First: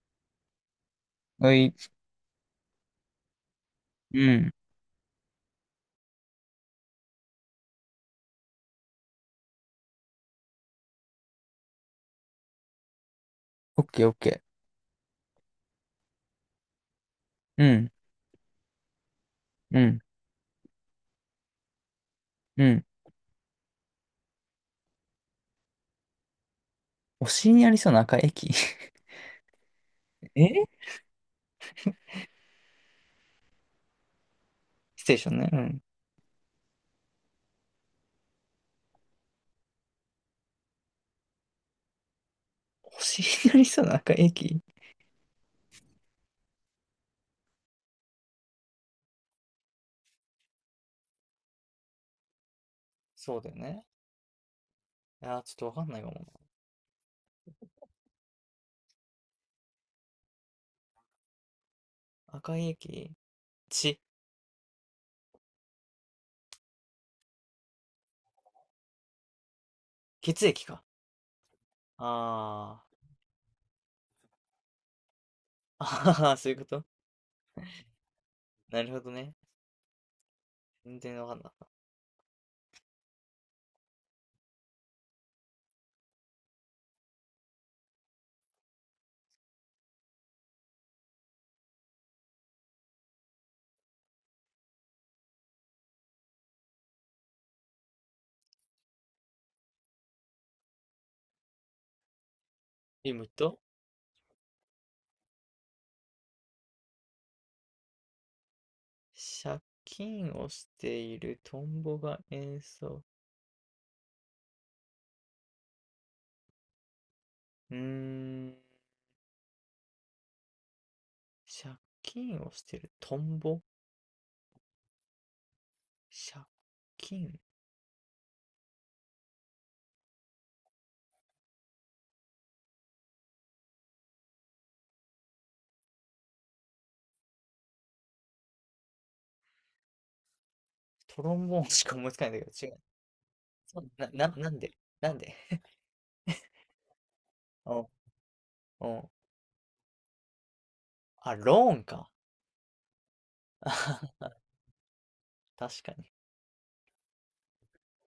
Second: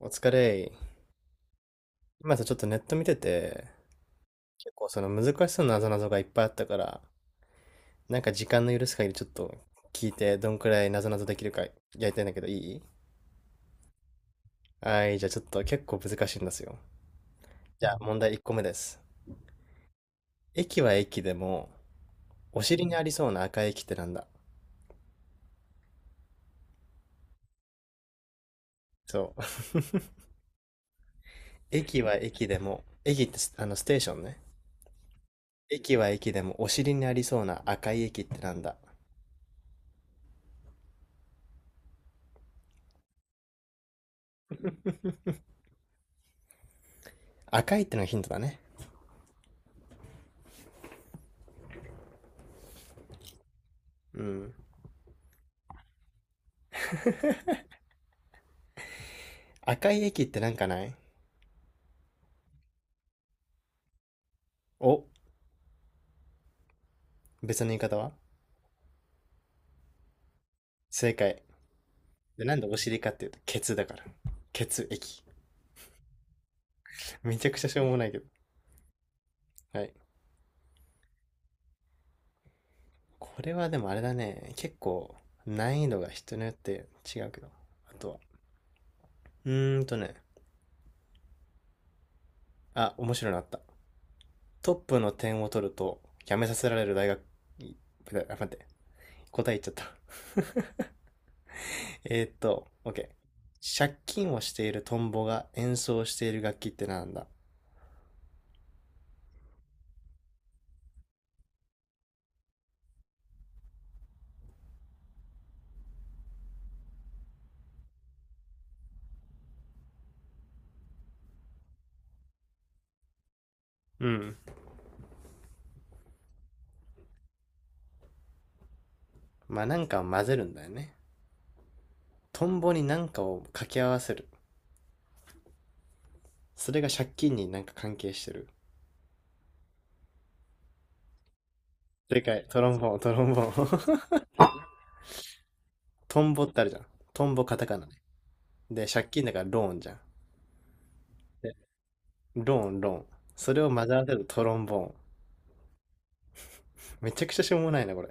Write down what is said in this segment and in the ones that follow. お疲れ。はい。今さ、ちょっとネット見てて、うん。結構その難しそうなぞなぞがいっぱいあったから、なんか時間の許す限りちょっと聞いて、どんくらいなぞなぞできるかやりたいんだけど、いい？オッケーオッケー。はい、じゃあちょっと結構難しいんですよ。うじゃん。あ問題1個目です。うん。駅は駅でも、おう尻ん。にありそうな赤い駅ってなんだ？お尻にありそうな赤い駅。 そう。え、 駅は駅でも、駅ってスあのステーションね。ステーションね。うん。駅は駅でもお尻にありそうな赤い駅ってなんだ？お尻にありそうな赤い駅、赤いってのがヒントだね。そうだよね。うん。あー、ちょっとわかんないかもな。赤い駅ってなんかない？赤い駅、血、お、別の言い方は？血液か。正解。でなんでおあー。尻かっていうと、血だから。血液。あは、そういうこと。 めちゃくちゃしょうもないけど。なるほどね。はい。全然わかんなかった。これはでもあれだね。結構、難易度が人によって違うけど。あとは。うーんとね。あ、面白いのあった。トップの点を取ると、辞めさせられる大学、あ、待って。答え言っちゃった。OK。今、借金をしているトンボが演奏している楽器ってなんだ？借金をしているトンボが演奏。うーん。借金をしているトンボ、うん。借金、まあなんか混ぜるんだよね。トンボに何かを掛け合わせる。それが借金になんか関係してる。トロンボーンしか思いつ正かないん解、だトけど、違ロンう？ボーン、トロンボそうーン。な、な、なんで、なんで？トンボってあるじゃん。トンボカタカナお、ね。で、借お、金だからローンじゃん。あ、で、ローンか。ローン、ローン。そ れをあ混ぜ合はわせるは、トロンボーン。確かに。めちゃくちゃしょうもないな、これ。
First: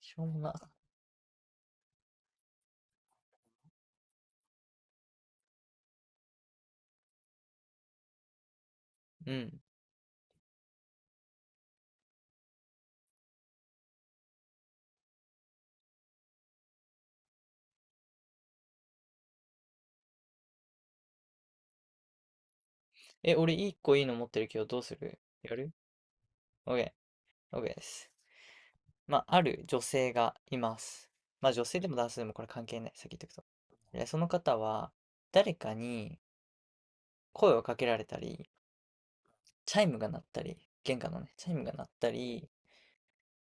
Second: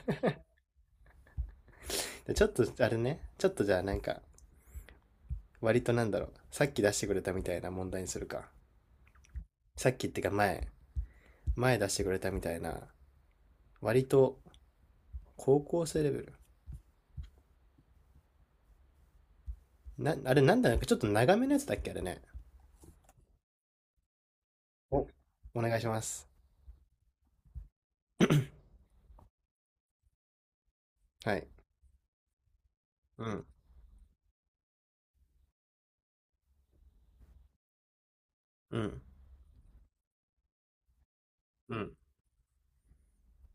しょうもな。で、ちょっと、あれね、ちょっとじゃあなんか、割となんだろう。さっき出してくれたみたいな問題にするか。うん。さっきってか前出してくれたみたいな、割と高校生レベル。な、あれなんだなかちょっと長めのやつだっけあれね。え、俺一個いいの持ってるけど、どうすお、る？やおる？ 願いします。OK。OK です。まあ、ある女性がいます。はい。まあ、女性でも男性でもこれ関係ない。先言っうとくと。ん。でその方は、誰かに声をかけられたり、うん。チャイムが鳴ったり、玄関のね、チャイムがう鳴っん。たり、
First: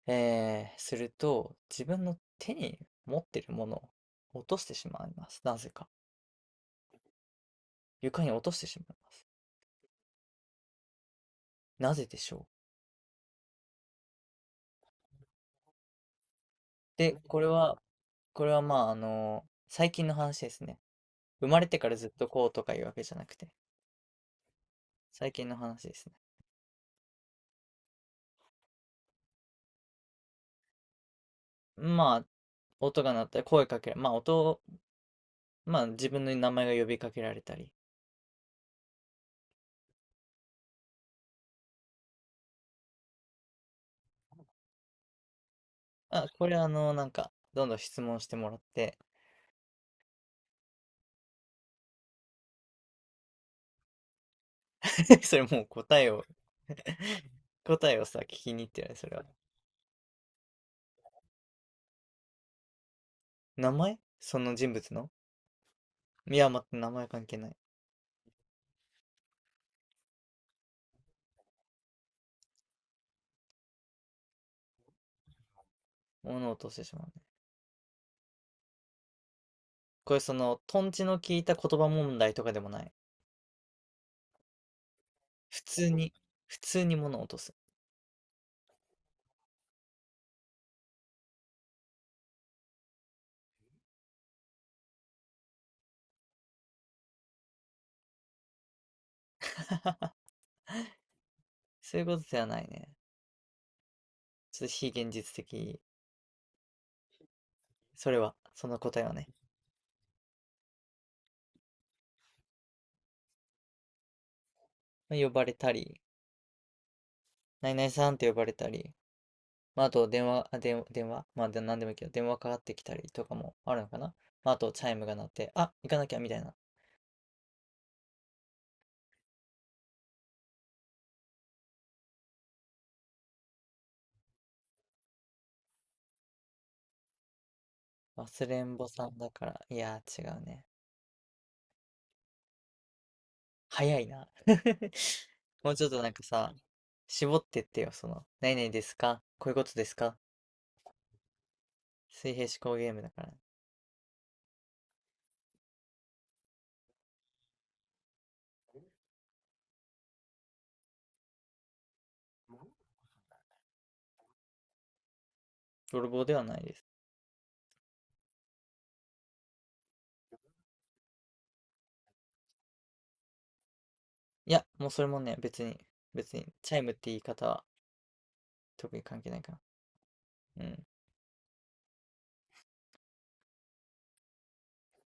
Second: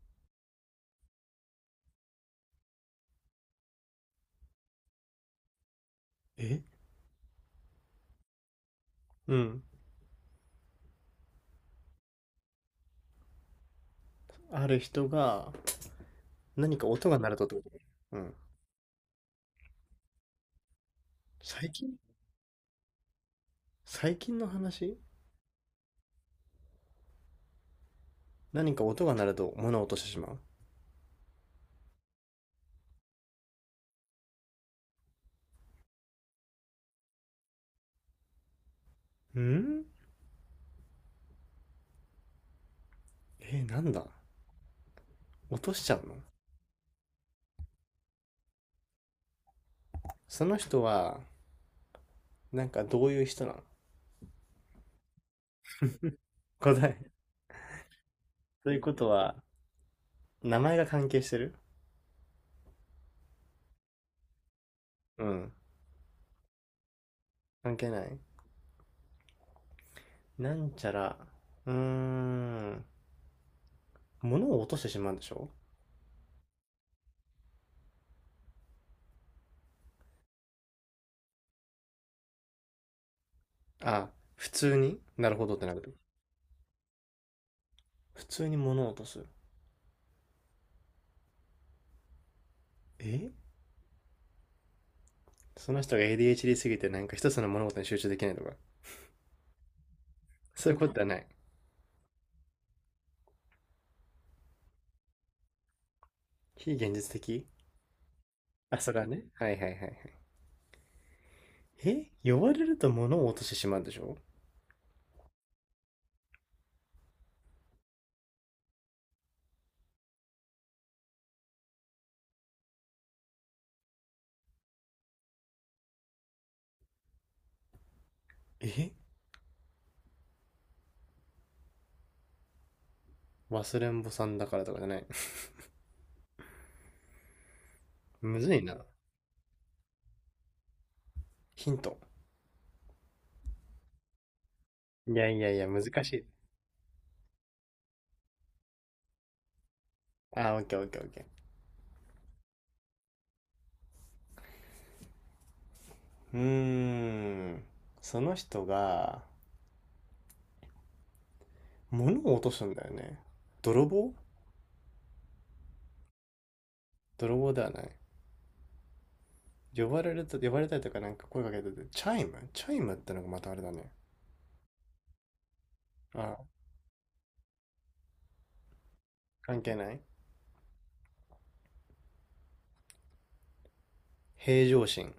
すると、自分の手に持ってるものを落としてしまいます。なぜか。え床に落としてしまいます。うん。なぜでしょう。ある人が何か音で、が鳴ることれってこと？は、うん。これはまあ、最近の話ですね。生ま最れてか近？らずっとこうとかいうわけじゃなくて、最近の話？最近の話ですね。何か音が鳴ると物を落としてしままあ、音が鳴ったり、声かけら、まあ、音を、まあ、自分の名前が呼びかけられたり。うん。なんだ？落としちゃうの？あ、これなんか、どんどん質問してもらって、その人は、なんかどういう人なの？ それもう答えを。 答え？ 答えをさ、聞きに行とっいうてるこね、とそれは。は名前が関係してる？名前、その人物の、うん。いや、待って、名前関係ない。関係ない？なんちゃら。うーん。物を落としてしまうんでしょ？物を落としてしまうね。これ、その、トンチの効いた言葉問題とかでもない。あ。普通になるほどって普な通る？に、普通に物を落とす。普通に物を落とす？えその人が ADHD すぎてなんか一つの物事に集中できないとか、そういうことはない。そういうことではないね。ちょっと非現実的。非現実的？それは、そあ、のそれ答えははね。ね。はいはいはいはい。呼ばれると物を落としてしまうでしょ？まあ呼ばれたり、何々さんって呼ばれたり、まあ、あと、電話、あ、電、電話、まあ、で何でもいいけど、電話かかってきたりとかもあるのかな。まあ、あと、チャイムが鳴って、あ、行かなきゃ、みたいな。え忘れんぼさんだからとかじゃない。む忘ずれいんな。ぼさんだから、いやー、違うね。ヒント。早いな。いやいやいや、もう難ちょっとなしんかい。さ、絞ってってよ、その、何々ですか、こういうことですかあ、オッケーオッケーオッケー。水平思考ゲームだから。うーん。その人が物を落とすんだよね。泥棒？泥棒ではないです。泥棒ではない？呼ばれると、呼ばれたりとかなんか声かけてて、チャイムチャイムってのがまたあれだね。いや、もうそれもね、別に、別あ。に、チャイムって言い方は特に関係ないから。関係ない？うん。平常心。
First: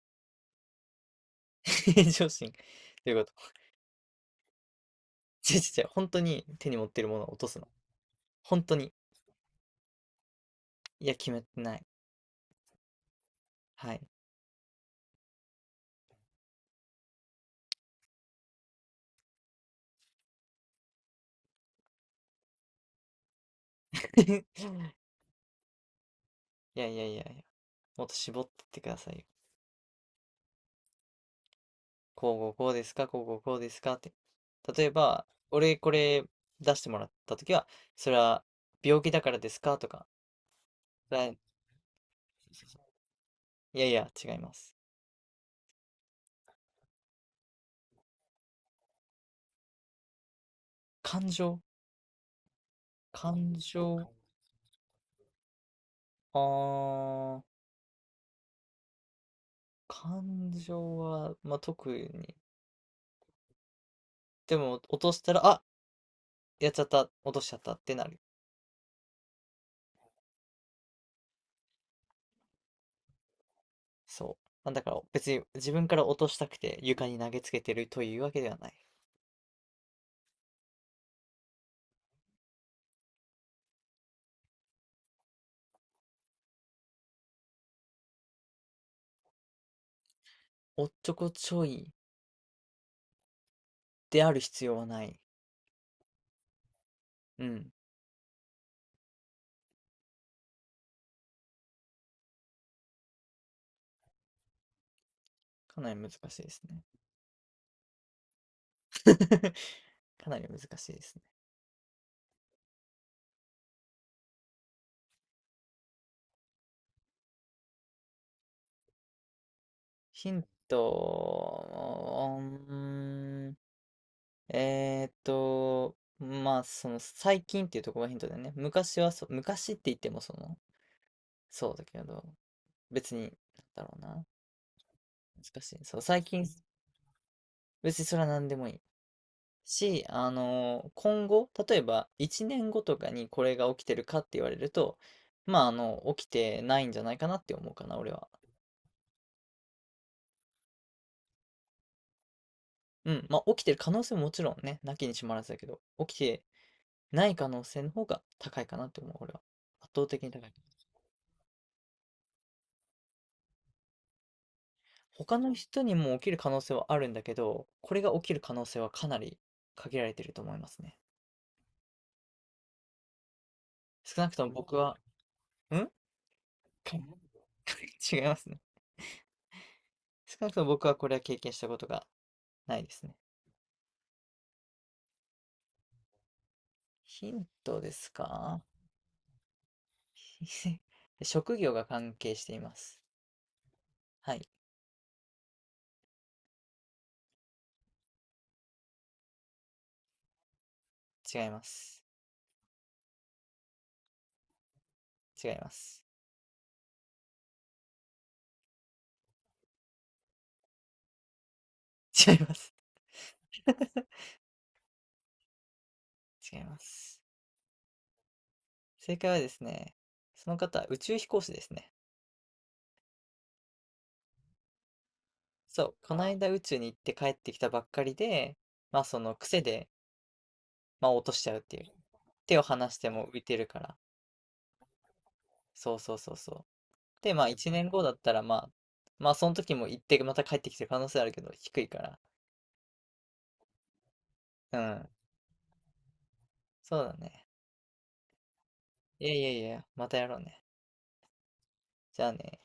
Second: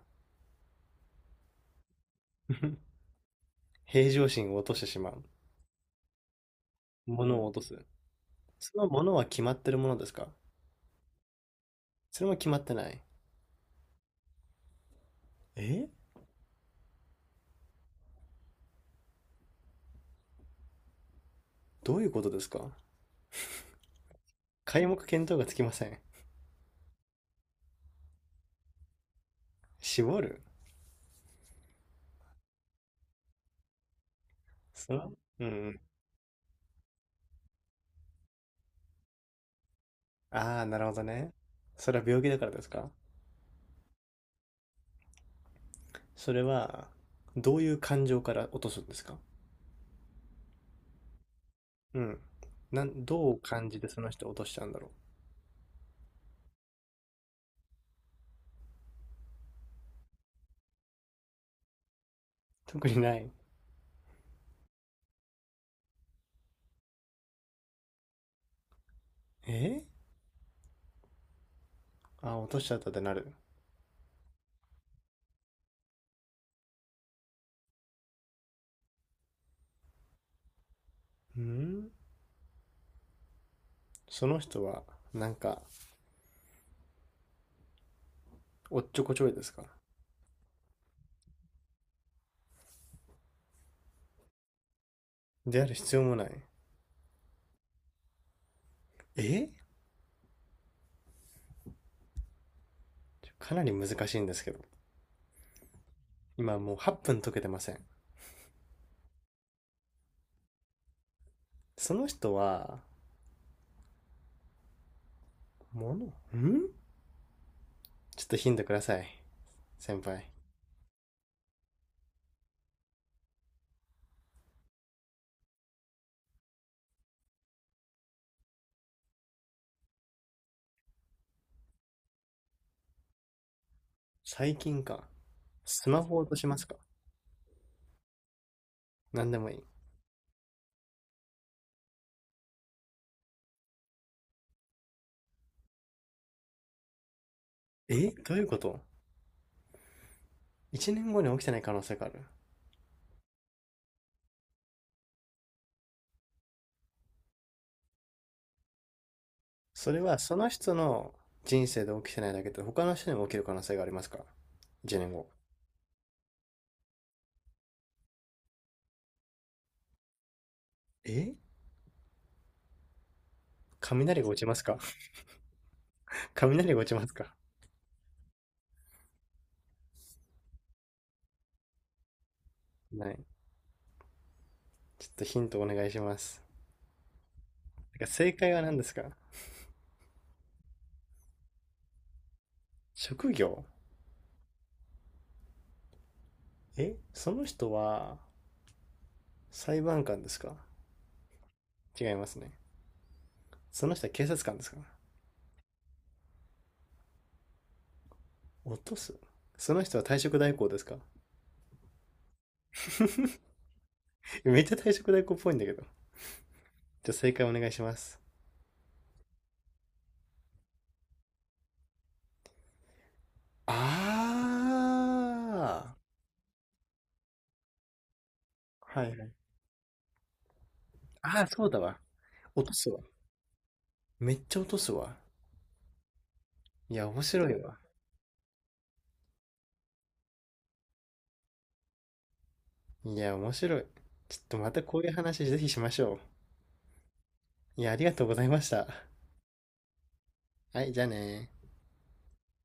平常心。ということ。平常心を落としてしまう。ちょちょちょ、本当に手に持ってるものを物落をと落すとの？す。本当そのに。物は決まってるものですか？いや、決めてない。それも決まってない？はい。えどういうことですか？ 皆目見当がつきません。いやいやいやいや、もっと絞ってってくださいよ。絞る？こうこうこうですか、こうこうこうですかって。例えその。ば、うんう俺ん。これ出してもらったときは、それは病気だからですかとか、ああ、なるほどだね。い、それは病気だからですか？いやいや、違います。それは、どういう感情から落とすんですか？感情？うん。なん、どう感感じてそ情、の人を落としちゃうんだろう？あー、感情は、まあ、特に。特にない？でも、落としたら、あ、やっちゃった、落としちゃったってなる。えあー、落としちゃったってなる？そう。なんだから、別に自分から落としたくて床に投げつけてるというわけではない。うん。その人は、なんか、おっちょこちょいですか？おっちょこちょいである必要はない。である必要もない？うん。えかなり難しいんですけど。かなり難しいで今すもうね。8分解けてません。かなり難しいですね。その人は、ものんちょっとヒントください。先輩。ヒント、うーん、まあ、その最近っていうところがヒントだよね。昔はそ、昔って言ってもその、そうだけど、別に、なんだろうな。最近か。難しい。スそう、マホを最落とし近、ますか？別にそれは何でもいい。何でもいい？し、今後、例えば1年後とかにこれが起きてるかって言われると、まあ、起きてないんじゃないかなって思うかな、俺は。どういうこと ?1 年後に起きてない可能性がある？うん、まあ、起きてる可能性ももちろんね、なきにしもあらずだけど、起きてない可能性の方が高いかなって思う、俺は。圧それ倒は的にそ高のい。人の人生で起きてないだけで他の人にも起きる可能性がありますか ?1 年後？他の人にも起きる可能性はあるんだけど、これが起きる可能性はかなり限られてると思いますね。え雷少がなく落ちとまもす僕か？ は、うん。 雷が落ちますか？ 違いますね。少なくとも僕はこれは経験したことがないですなね。い？ちょっとヒントお願いします。ヒントでてかす正解はか？ 何ですか？ 職業が関係しています。職業？はい、その人は裁判官ですか？違います。違いますね。その人は警察官ですか？違います。落とす。その人は退職代行ですか？ 違います。めっちゃ退職代行っぽいんだけど。違いまじゃあす。正解お願いします。正解はですね、その方、宇宙飛行士ですね。あそー。う、この間宇宙に行って帰ってきたばっかりで、まはあいそはい。の癖で、まあ落とあしあ、ちゃうっそうてだいう。わ。手を落と離すしわ。ても浮いてるから。めっちゃ落とすわ。そうそうそうそう。いや、面で、まあ白い1わ。年後だったら、まあ、まあその時も行ってまた帰ってきてる可能性あるけど、低いから。いや、面白い。ちょっとまうたこういん、う話ぜひしましょう。そうだね。いや、ありがとうございました。いやいやいや、またやろうね。はい、じゃあねー。じゃあね。